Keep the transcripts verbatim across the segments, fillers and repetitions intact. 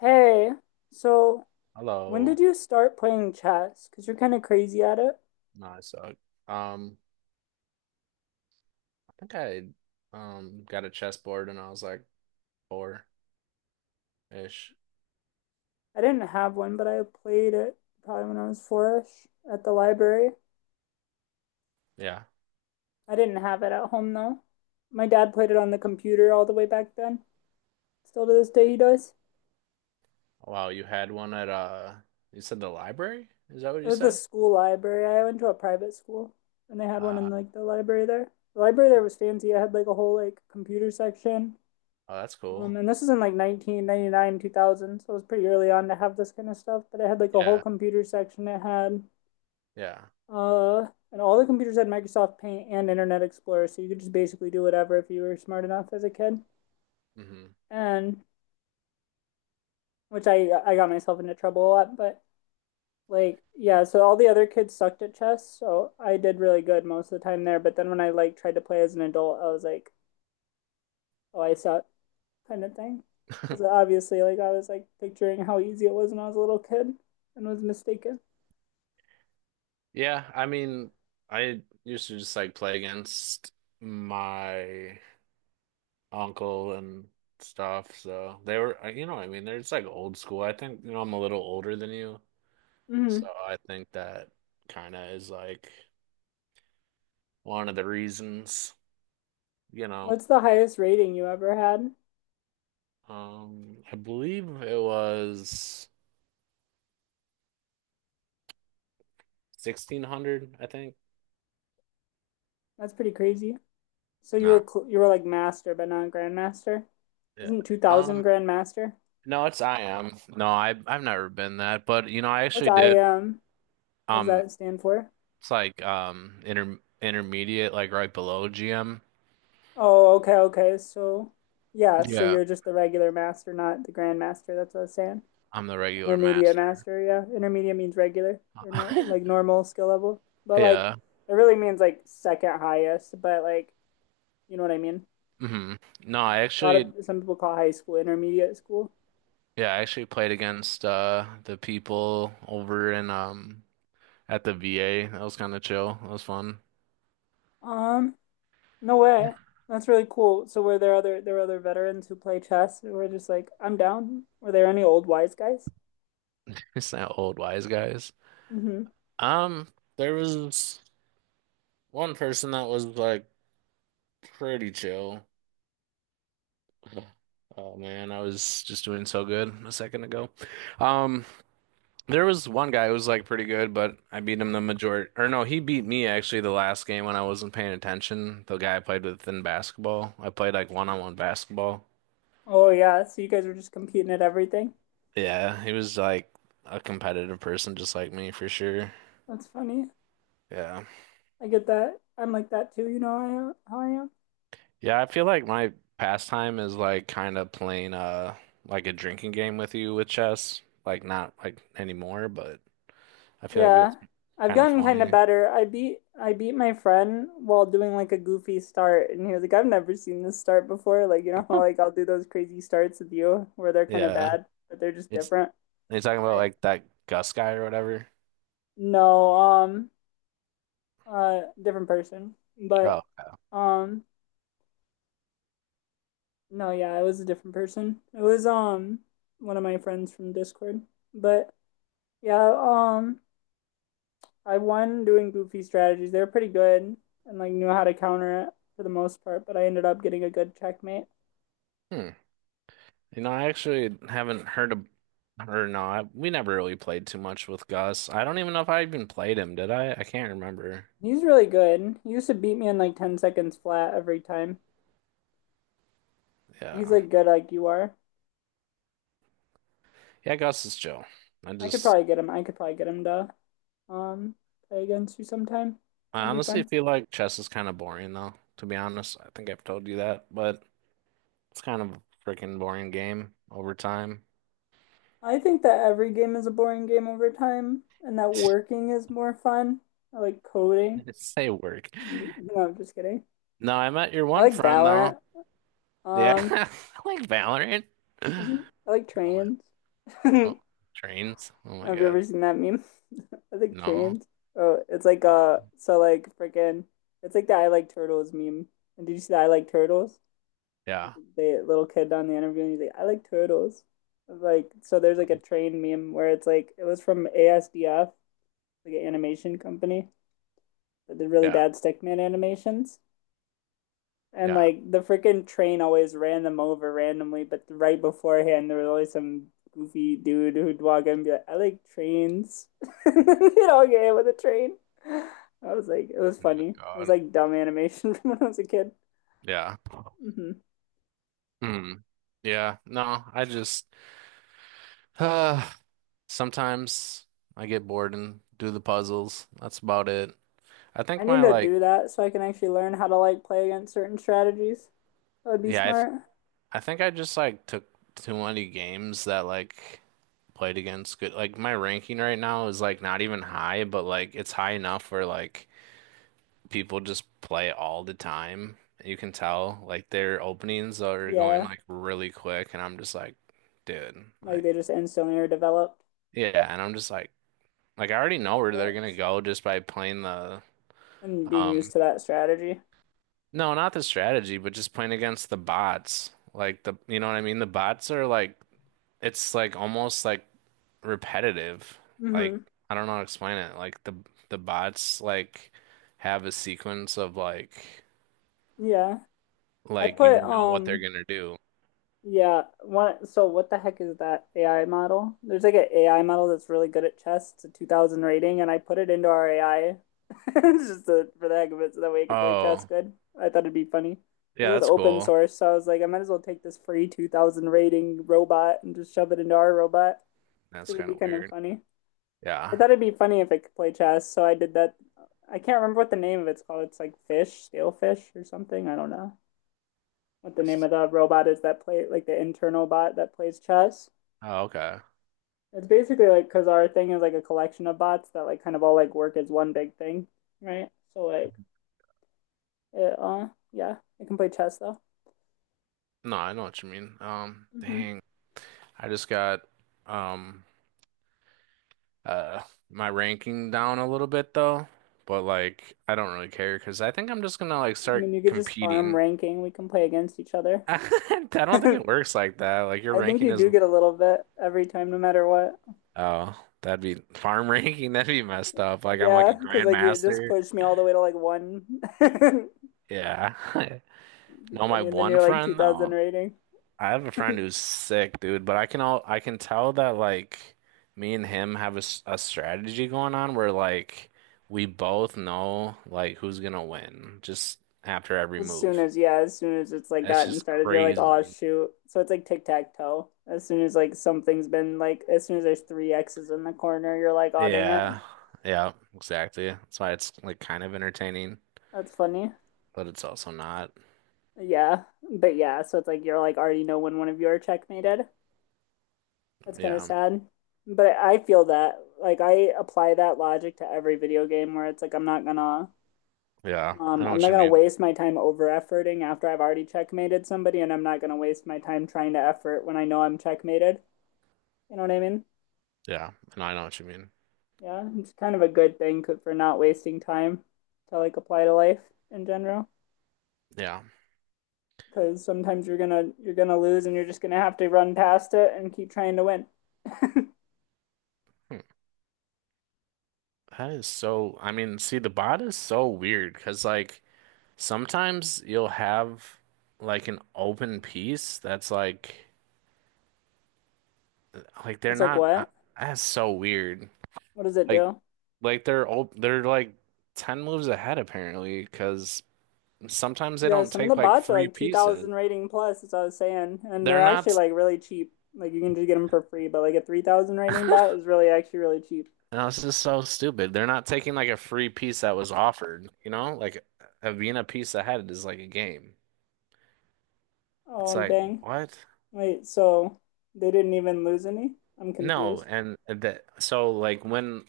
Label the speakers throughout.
Speaker 1: Hey, so when
Speaker 2: Hello.
Speaker 1: did you start playing chess? Because you're kind of crazy at it.
Speaker 2: No, I suck. Um, I think I um got a chessboard and I was like four ish.
Speaker 1: I didn't have one, but I played it probably when I was four-ish at the library.
Speaker 2: Yeah.
Speaker 1: I didn't have it at home though. My dad played it on the computer all the way back then. Still to this day, he does.
Speaker 2: Oh, wow, you had one at uh you said the library? Is that what
Speaker 1: It
Speaker 2: you
Speaker 1: was the
Speaker 2: said?
Speaker 1: school library. I went to a private school, and they had one
Speaker 2: Uh,
Speaker 1: in like the library there. The library there was fancy. It had like a whole like computer section.
Speaker 2: oh, that's
Speaker 1: Um,
Speaker 2: cool.
Speaker 1: and this is in like nineteen ninety-nine, two thousand, so it was pretty early on to have this kind of stuff. But it had like a whole
Speaker 2: Yeah.
Speaker 1: computer section. It had,
Speaker 2: Yeah.
Speaker 1: uh, and all the computers had Microsoft Paint and Internet Explorer, so you could just basically do whatever if you were smart enough as a kid.
Speaker 2: Hmm.
Speaker 1: And which I I got myself into trouble a lot, but like yeah, so all the other kids sucked at chess, so I did really good most of the time there. But then when I like tried to play as an adult, I was like, oh, I suck. kind of thing. Because obviously, like, I was like picturing how easy it was when I was a little kid and was mistaken.
Speaker 2: Yeah, I mean, I used to just like play against my uncle and stuff. So they were, uh, you know, what I mean, they're just like old school. I think, you know, I'm a little older than you. So
Speaker 1: Mm-hmm.
Speaker 2: I think that kind of is like one of the reasons, you know.
Speaker 1: What's the highest rating you ever had?
Speaker 2: Um, I believe it was sixteen hundred, I think.
Speaker 1: That's pretty crazy. So you
Speaker 2: No.
Speaker 1: were cl- you were like master, but not grandmaster.
Speaker 2: Yeah.
Speaker 1: Isn't two
Speaker 2: Um,
Speaker 1: thousand grandmaster?
Speaker 2: no, it's I am. No, I I've never been that, but you know, I
Speaker 1: What's
Speaker 2: actually did
Speaker 1: I M? What does
Speaker 2: um
Speaker 1: that stand for?
Speaker 2: it's like um inter intermediate like right below G M.
Speaker 1: Oh, okay, okay. So yeah, so
Speaker 2: Yeah.
Speaker 1: you're just the regular master, not the grandmaster. That's what I was saying.
Speaker 2: I'm the regular
Speaker 1: Intermediate
Speaker 2: master.
Speaker 1: master, yeah. Intermediate means regular or nor like normal skill level. But like
Speaker 2: Yeah.
Speaker 1: it really means like second highest, but like you know what I mean?
Speaker 2: Hmm. No, I
Speaker 1: A lot of
Speaker 2: actually
Speaker 1: some people call high school intermediate school.
Speaker 2: yeah, I actually played against uh the people over in um at the V A. That was kind of chill. That was fun.
Speaker 1: Um, no way. That's really cool. So were there other there were other veterans who play chess who were just like, I'm down. Were there any old wise guys?
Speaker 2: We sound old wise guys.
Speaker 1: Mm-hmm.
Speaker 2: Um, there was one person that was like pretty chill. Oh man, I was just doing so good a second ago. Um, there was one guy who was like pretty good, but I beat him the majority, or no, he beat me actually the last game when I wasn't paying attention. The guy I played with in basketball, I played like one-on-one basketball.
Speaker 1: Oh yeah, so you guys were just competing at everything.
Speaker 2: Yeah, he was like a competitive person just like me for sure.
Speaker 1: That's funny.
Speaker 2: Yeah.
Speaker 1: I get that. I'm like that too, you know how I am how I am.
Speaker 2: Yeah, I feel like my pastime is like kind of playing uh like a drinking game with you with chess. Like not like anymore, but I feel like it was
Speaker 1: Yeah, I've
Speaker 2: kind of
Speaker 1: gotten kind of
Speaker 2: funny.
Speaker 1: better. I beat I beat my friend while doing like a goofy start, and he was like, "I've never seen this start before." Like, you know how like I'll do those crazy starts with you where they're kind of
Speaker 2: Yeah.
Speaker 1: bad, but they're just
Speaker 2: It's
Speaker 1: different.
Speaker 2: are you talking about
Speaker 1: Right.
Speaker 2: like that Gus guy or whatever.
Speaker 1: No, um, uh, different person,
Speaker 2: Oh.
Speaker 1: but um, no, yeah, it was a different person. It was um one of my friends from Discord, but yeah, um. I won doing goofy strategies. They were pretty good and like knew how to counter it for the most part, but I ended up getting a good checkmate.
Speaker 2: Hmm. You know, I actually haven't heard of or no, I, we never really played too much with Gus. I don't even know if I even played him, did I? I can't remember.
Speaker 1: He's really good. He used to beat me in like ten seconds flat every time. He's
Speaker 2: Yeah.
Speaker 1: like good like you are.
Speaker 2: Yeah, Gus is chill. I
Speaker 1: I could
Speaker 2: just
Speaker 1: probably get him. I could probably get him to um play against you sometime.
Speaker 2: I
Speaker 1: That'd be
Speaker 2: honestly
Speaker 1: fun.
Speaker 2: feel like chess is kind of boring though, to be honest. I think I've told you that, but it's kind of a freaking boring game over time.
Speaker 1: I think that every game is a boring game over time and that working is more fun. I like coding.
Speaker 2: Say work.
Speaker 1: No, I'm just kidding.
Speaker 2: No, I met your
Speaker 1: I
Speaker 2: one
Speaker 1: like
Speaker 2: friend though.
Speaker 1: Valorant.
Speaker 2: Yeah,
Speaker 1: Um,
Speaker 2: I like Valorant.
Speaker 1: I
Speaker 2: Oh
Speaker 1: like
Speaker 2: my,
Speaker 1: trains.
Speaker 2: oh, trains. Oh my
Speaker 1: Have you
Speaker 2: God.
Speaker 1: ever seen that meme? I think
Speaker 2: No.
Speaker 1: trains. Oh, it's like uh,
Speaker 2: Um,
Speaker 1: so like freaking, it's like the I like turtles meme. And did you see the I like turtles? Like,
Speaker 2: yeah,
Speaker 1: the little kid on the interview, and he's like, I like turtles. Like, so there's like a train meme where it's like it was from A S D F, like an animation company that did really
Speaker 2: yeah,
Speaker 1: bad stickman animations, and
Speaker 2: yeah.
Speaker 1: like the freaking train always ran them over randomly, but right beforehand there was always some goofy dude who'd walk in and be like, I like trains. You know, get hit with a train. I was like, it was
Speaker 2: Oh my
Speaker 1: funny. It was
Speaker 2: God.
Speaker 1: like dumb animation from when I was a kid.
Speaker 2: Yeah.
Speaker 1: Hmm.
Speaker 2: Hmm. Yeah. No, I just uh, sometimes I get bored and do the puzzles. That's about it. I
Speaker 1: I
Speaker 2: think
Speaker 1: need
Speaker 2: my
Speaker 1: to
Speaker 2: like,
Speaker 1: do that so I can actually learn how to like play against certain strategies. That would be
Speaker 2: yeah,
Speaker 1: smart.
Speaker 2: I think I just like took too many games that like played against good like my ranking right now is like not even high, but like it's high enough where like people just play all the time. You can tell like their openings are going
Speaker 1: Yeah,
Speaker 2: like really quick and I'm just like, dude,
Speaker 1: like
Speaker 2: like
Speaker 1: they just instantly are developed.
Speaker 2: yeah, and I'm just like like I already know where they're gonna go just by playing the
Speaker 1: And being used
Speaker 2: um
Speaker 1: to that strategy.
Speaker 2: no, not the strategy, but just playing against the bots. Like the you know what I mean? The bots are like it's like almost like repetitive. Like
Speaker 1: Hmm.
Speaker 2: I don't know how to explain it. Like the the bots like have a sequence of like
Speaker 1: Yeah. I
Speaker 2: like you
Speaker 1: put
Speaker 2: know what they're
Speaker 1: um
Speaker 2: gonna do.
Speaker 1: Yeah, one, so what the heck is that A I model? There's like an A I model that's really good at chess. It's a two thousand rating, and I put it into our A I just to, for the heck of it, so that way it could play chess
Speaker 2: Oh,
Speaker 1: good. I thought it'd be funny. 'Cause it
Speaker 2: yeah,
Speaker 1: was
Speaker 2: that's
Speaker 1: open
Speaker 2: cool.
Speaker 1: source, so I was like, I might as well take this free two thousand rating robot and just shove it into our robot
Speaker 2: That's
Speaker 1: because it'd
Speaker 2: kind
Speaker 1: be
Speaker 2: of
Speaker 1: kind of
Speaker 2: weird.
Speaker 1: funny. I
Speaker 2: Yeah.
Speaker 1: thought it'd be funny if it could play chess, so I did that. I can't remember what the name of it's called. It's like Fish, Stale Fish or something. I don't know what the name of the robot is that play like the internal bot that plays chess.
Speaker 2: Oh, okay.
Speaker 1: It's basically like because our thing is like a collection of bots that like kind of all like work as one big thing, right? So like it, uh, yeah, it can play chess though.
Speaker 2: No, I know what you mean. Um,
Speaker 1: Mm-hmm.
Speaker 2: dang. I just got um uh my ranking down a little bit though, but like I don't really care because I think I'm just gonna like
Speaker 1: I
Speaker 2: start
Speaker 1: mean, you could just farm
Speaker 2: competing.
Speaker 1: ranking. We can play against each other.
Speaker 2: I don't think
Speaker 1: I
Speaker 2: it works like that. Like your
Speaker 1: think
Speaker 2: ranking
Speaker 1: you
Speaker 2: is
Speaker 1: do get a little bit every time, no matter what.
Speaker 2: oh, that'd be farm ranking. That'd be messed up. Like I'm like
Speaker 1: Yeah,
Speaker 2: a
Speaker 1: because like it just
Speaker 2: grandmaster.
Speaker 1: pushed me all the way to like one. It'd
Speaker 2: Yeah.
Speaker 1: be
Speaker 2: No, my
Speaker 1: funny, and then
Speaker 2: one
Speaker 1: you're like two
Speaker 2: friend
Speaker 1: thousand
Speaker 2: though.
Speaker 1: rating.
Speaker 2: I have a friend who's sick, dude. But I can all I can tell that like me and him have a, s- a strategy going on where like we both know like who's gonna win just after every
Speaker 1: As soon
Speaker 2: move.
Speaker 1: as, yeah, as soon as it's like
Speaker 2: It's
Speaker 1: gotten
Speaker 2: just
Speaker 1: started, you're like, oh
Speaker 2: crazy.
Speaker 1: shoot. So it's like tic-tac-toe. As soon as like something's been like, as soon as there's three X's in the corner, you're like, oh dang it.
Speaker 2: Yeah. Yeah. Exactly. That's why it's like kind of entertaining,
Speaker 1: That's funny.
Speaker 2: but it's also not.
Speaker 1: Yeah. But yeah, so it's like you're like already know when one of you are checkmated. That's kind of
Speaker 2: Yeah.
Speaker 1: sad. But I feel that like I apply that logic to every video game where it's like I'm not gonna
Speaker 2: Yeah. I
Speaker 1: um
Speaker 2: know
Speaker 1: I'm
Speaker 2: what
Speaker 1: not
Speaker 2: you
Speaker 1: gonna
Speaker 2: mean.
Speaker 1: waste my time over efforting after I've already checkmated somebody and I'm not gonna waste my time trying to effort when I know I'm checkmated. You know what I mean?
Speaker 2: Yeah, and I know what you mean.
Speaker 1: Yeah, it's kind of a good thing for not wasting time to like apply to life in general
Speaker 2: Yeah.
Speaker 1: because sometimes you're gonna you're gonna lose and you're just gonna have to run past it and keep trying to win.
Speaker 2: Hmm. That is so, I mean, see, the bot is so weird because, like, sometimes you'll have, like, an open piece that's, like, like, they're
Speaker 1: It's like
Speaker 2: not, uh,
Speaker 1: what?
Speaker 2: that's so weird.
Speaker 1: What does it
Speaker 2: Like,
Speaker 1: do?
Speaker 2: like, they're, op they're, like, ten moves ahead, apparently, because sometimes they
Speaker 1: Yeah,
Speaker 2: don't
Speaker 1: some of the
Speaker 2: take, like,
Speaker 1: bots are
Speaker 2: free
Speaker 1: like
Speaker 2: pieces.
Speaker 1: two thousand rating plus, as I was saying, and
Speaker 2: They're
Speaker 1: they're actually
Speaker 2: not,
Speaker 1: like really cheap. Like you can just get them for free, but like a three thousand rating bot is really actually really cheap.
Speaker 2: no, this is so stupid. They're not taking, like, a free piece that was offered, you know? Like, a being a piece ahead is, like, a game. It's
Speaker 1: Oh,
Speaker 2: like,
Speaker 1: dang.
Speaker 2: what?
Speaker 1: Wait, so they didn't even lose any? I'm
Speaker 2: No,
Speaker 1: confused.
Speaker 2: and the so like when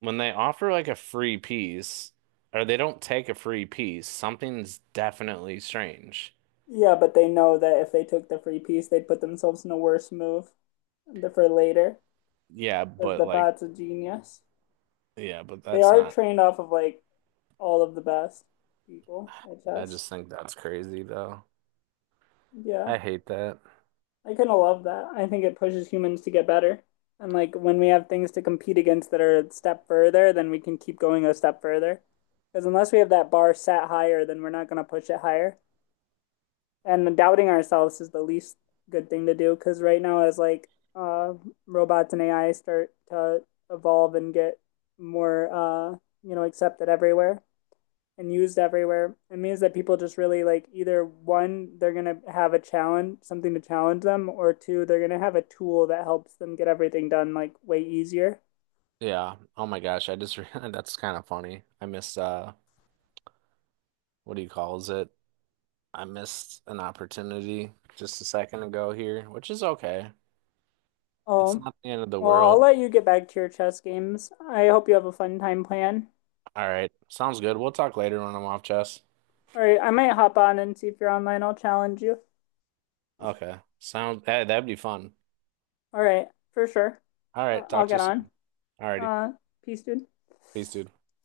Speaker 2: when they offer like a free piece or they don't take a free piece, something's definitely strange.
Speaker 1: Yeah, but they know that if they took the free piece, they'd put themselves in a worse move for later
Speaker 2: Yeah,
Speaker 1: because
Speaker 2: but
Speaker 1: the
Speaker 2: like
Speaker 1: bot's a genius.
Speaker 2: yeah, but
Speaker 1: They
Speaker 2: that's
Speaker 1: are
Speaker 2: not.
Speaker 1: trained off of like all of the best people at
Speaker 2: I
Speaker 1: chess.
Speaker 2: just think that's crazy though.
Speaker 1: Yeah.
Speaker 2: I hate that.
Speaker 1: I kind of love that. I think it pushes humans to get better. And like when we have things to compete against that are a step further, then we can keep going a step further. Because unless we have that bar set higher, then we're not going to push it higher. And doubting ourselves is the least good thing to do. Because right now, as like uh, robots and A I start to evolve and get more, uh, you know, accepted everywhere, and used everywhere. It means that people just really like either one, they're gonna have a challenge, something to challenge them, or two, they're gonna have a tool that helps them get everything done like way easier.
Speaker 2: Yeah. Oh my gosh, I just realized that's kind of funny. I missed uh what do you calls it? I missed an opportunity just a second ago here, which is okay. It's
Speaker 1: Oh,
Speaker 2: not the end of the
Speaker 1: well, I'll
Speaker 2: world.
Speaker 1: let you get back to your chess games. I hope you have a fun time playing.
Speaker 2: All right. Sounds good. We'll talk later when I'm off, chess.
Speaker 1: All right, I might hop on and see if you're online. I'll challenge you.
Speaker 2: Okay. Sound that that'd be fun.
Speaker 1: All right, for sure.
Speaker 2: All
Speaker 1: Uh,
Speaker 2: right,
Speaker 1: I'll
Speaker 2: talk to
Speaker 1: get
Speaker 2: you
Speaker 1: on.
Speaker 2: soon. All righty.
Speaker 1: Uh, Peace, dude.
Speaker 2: Peace, dude.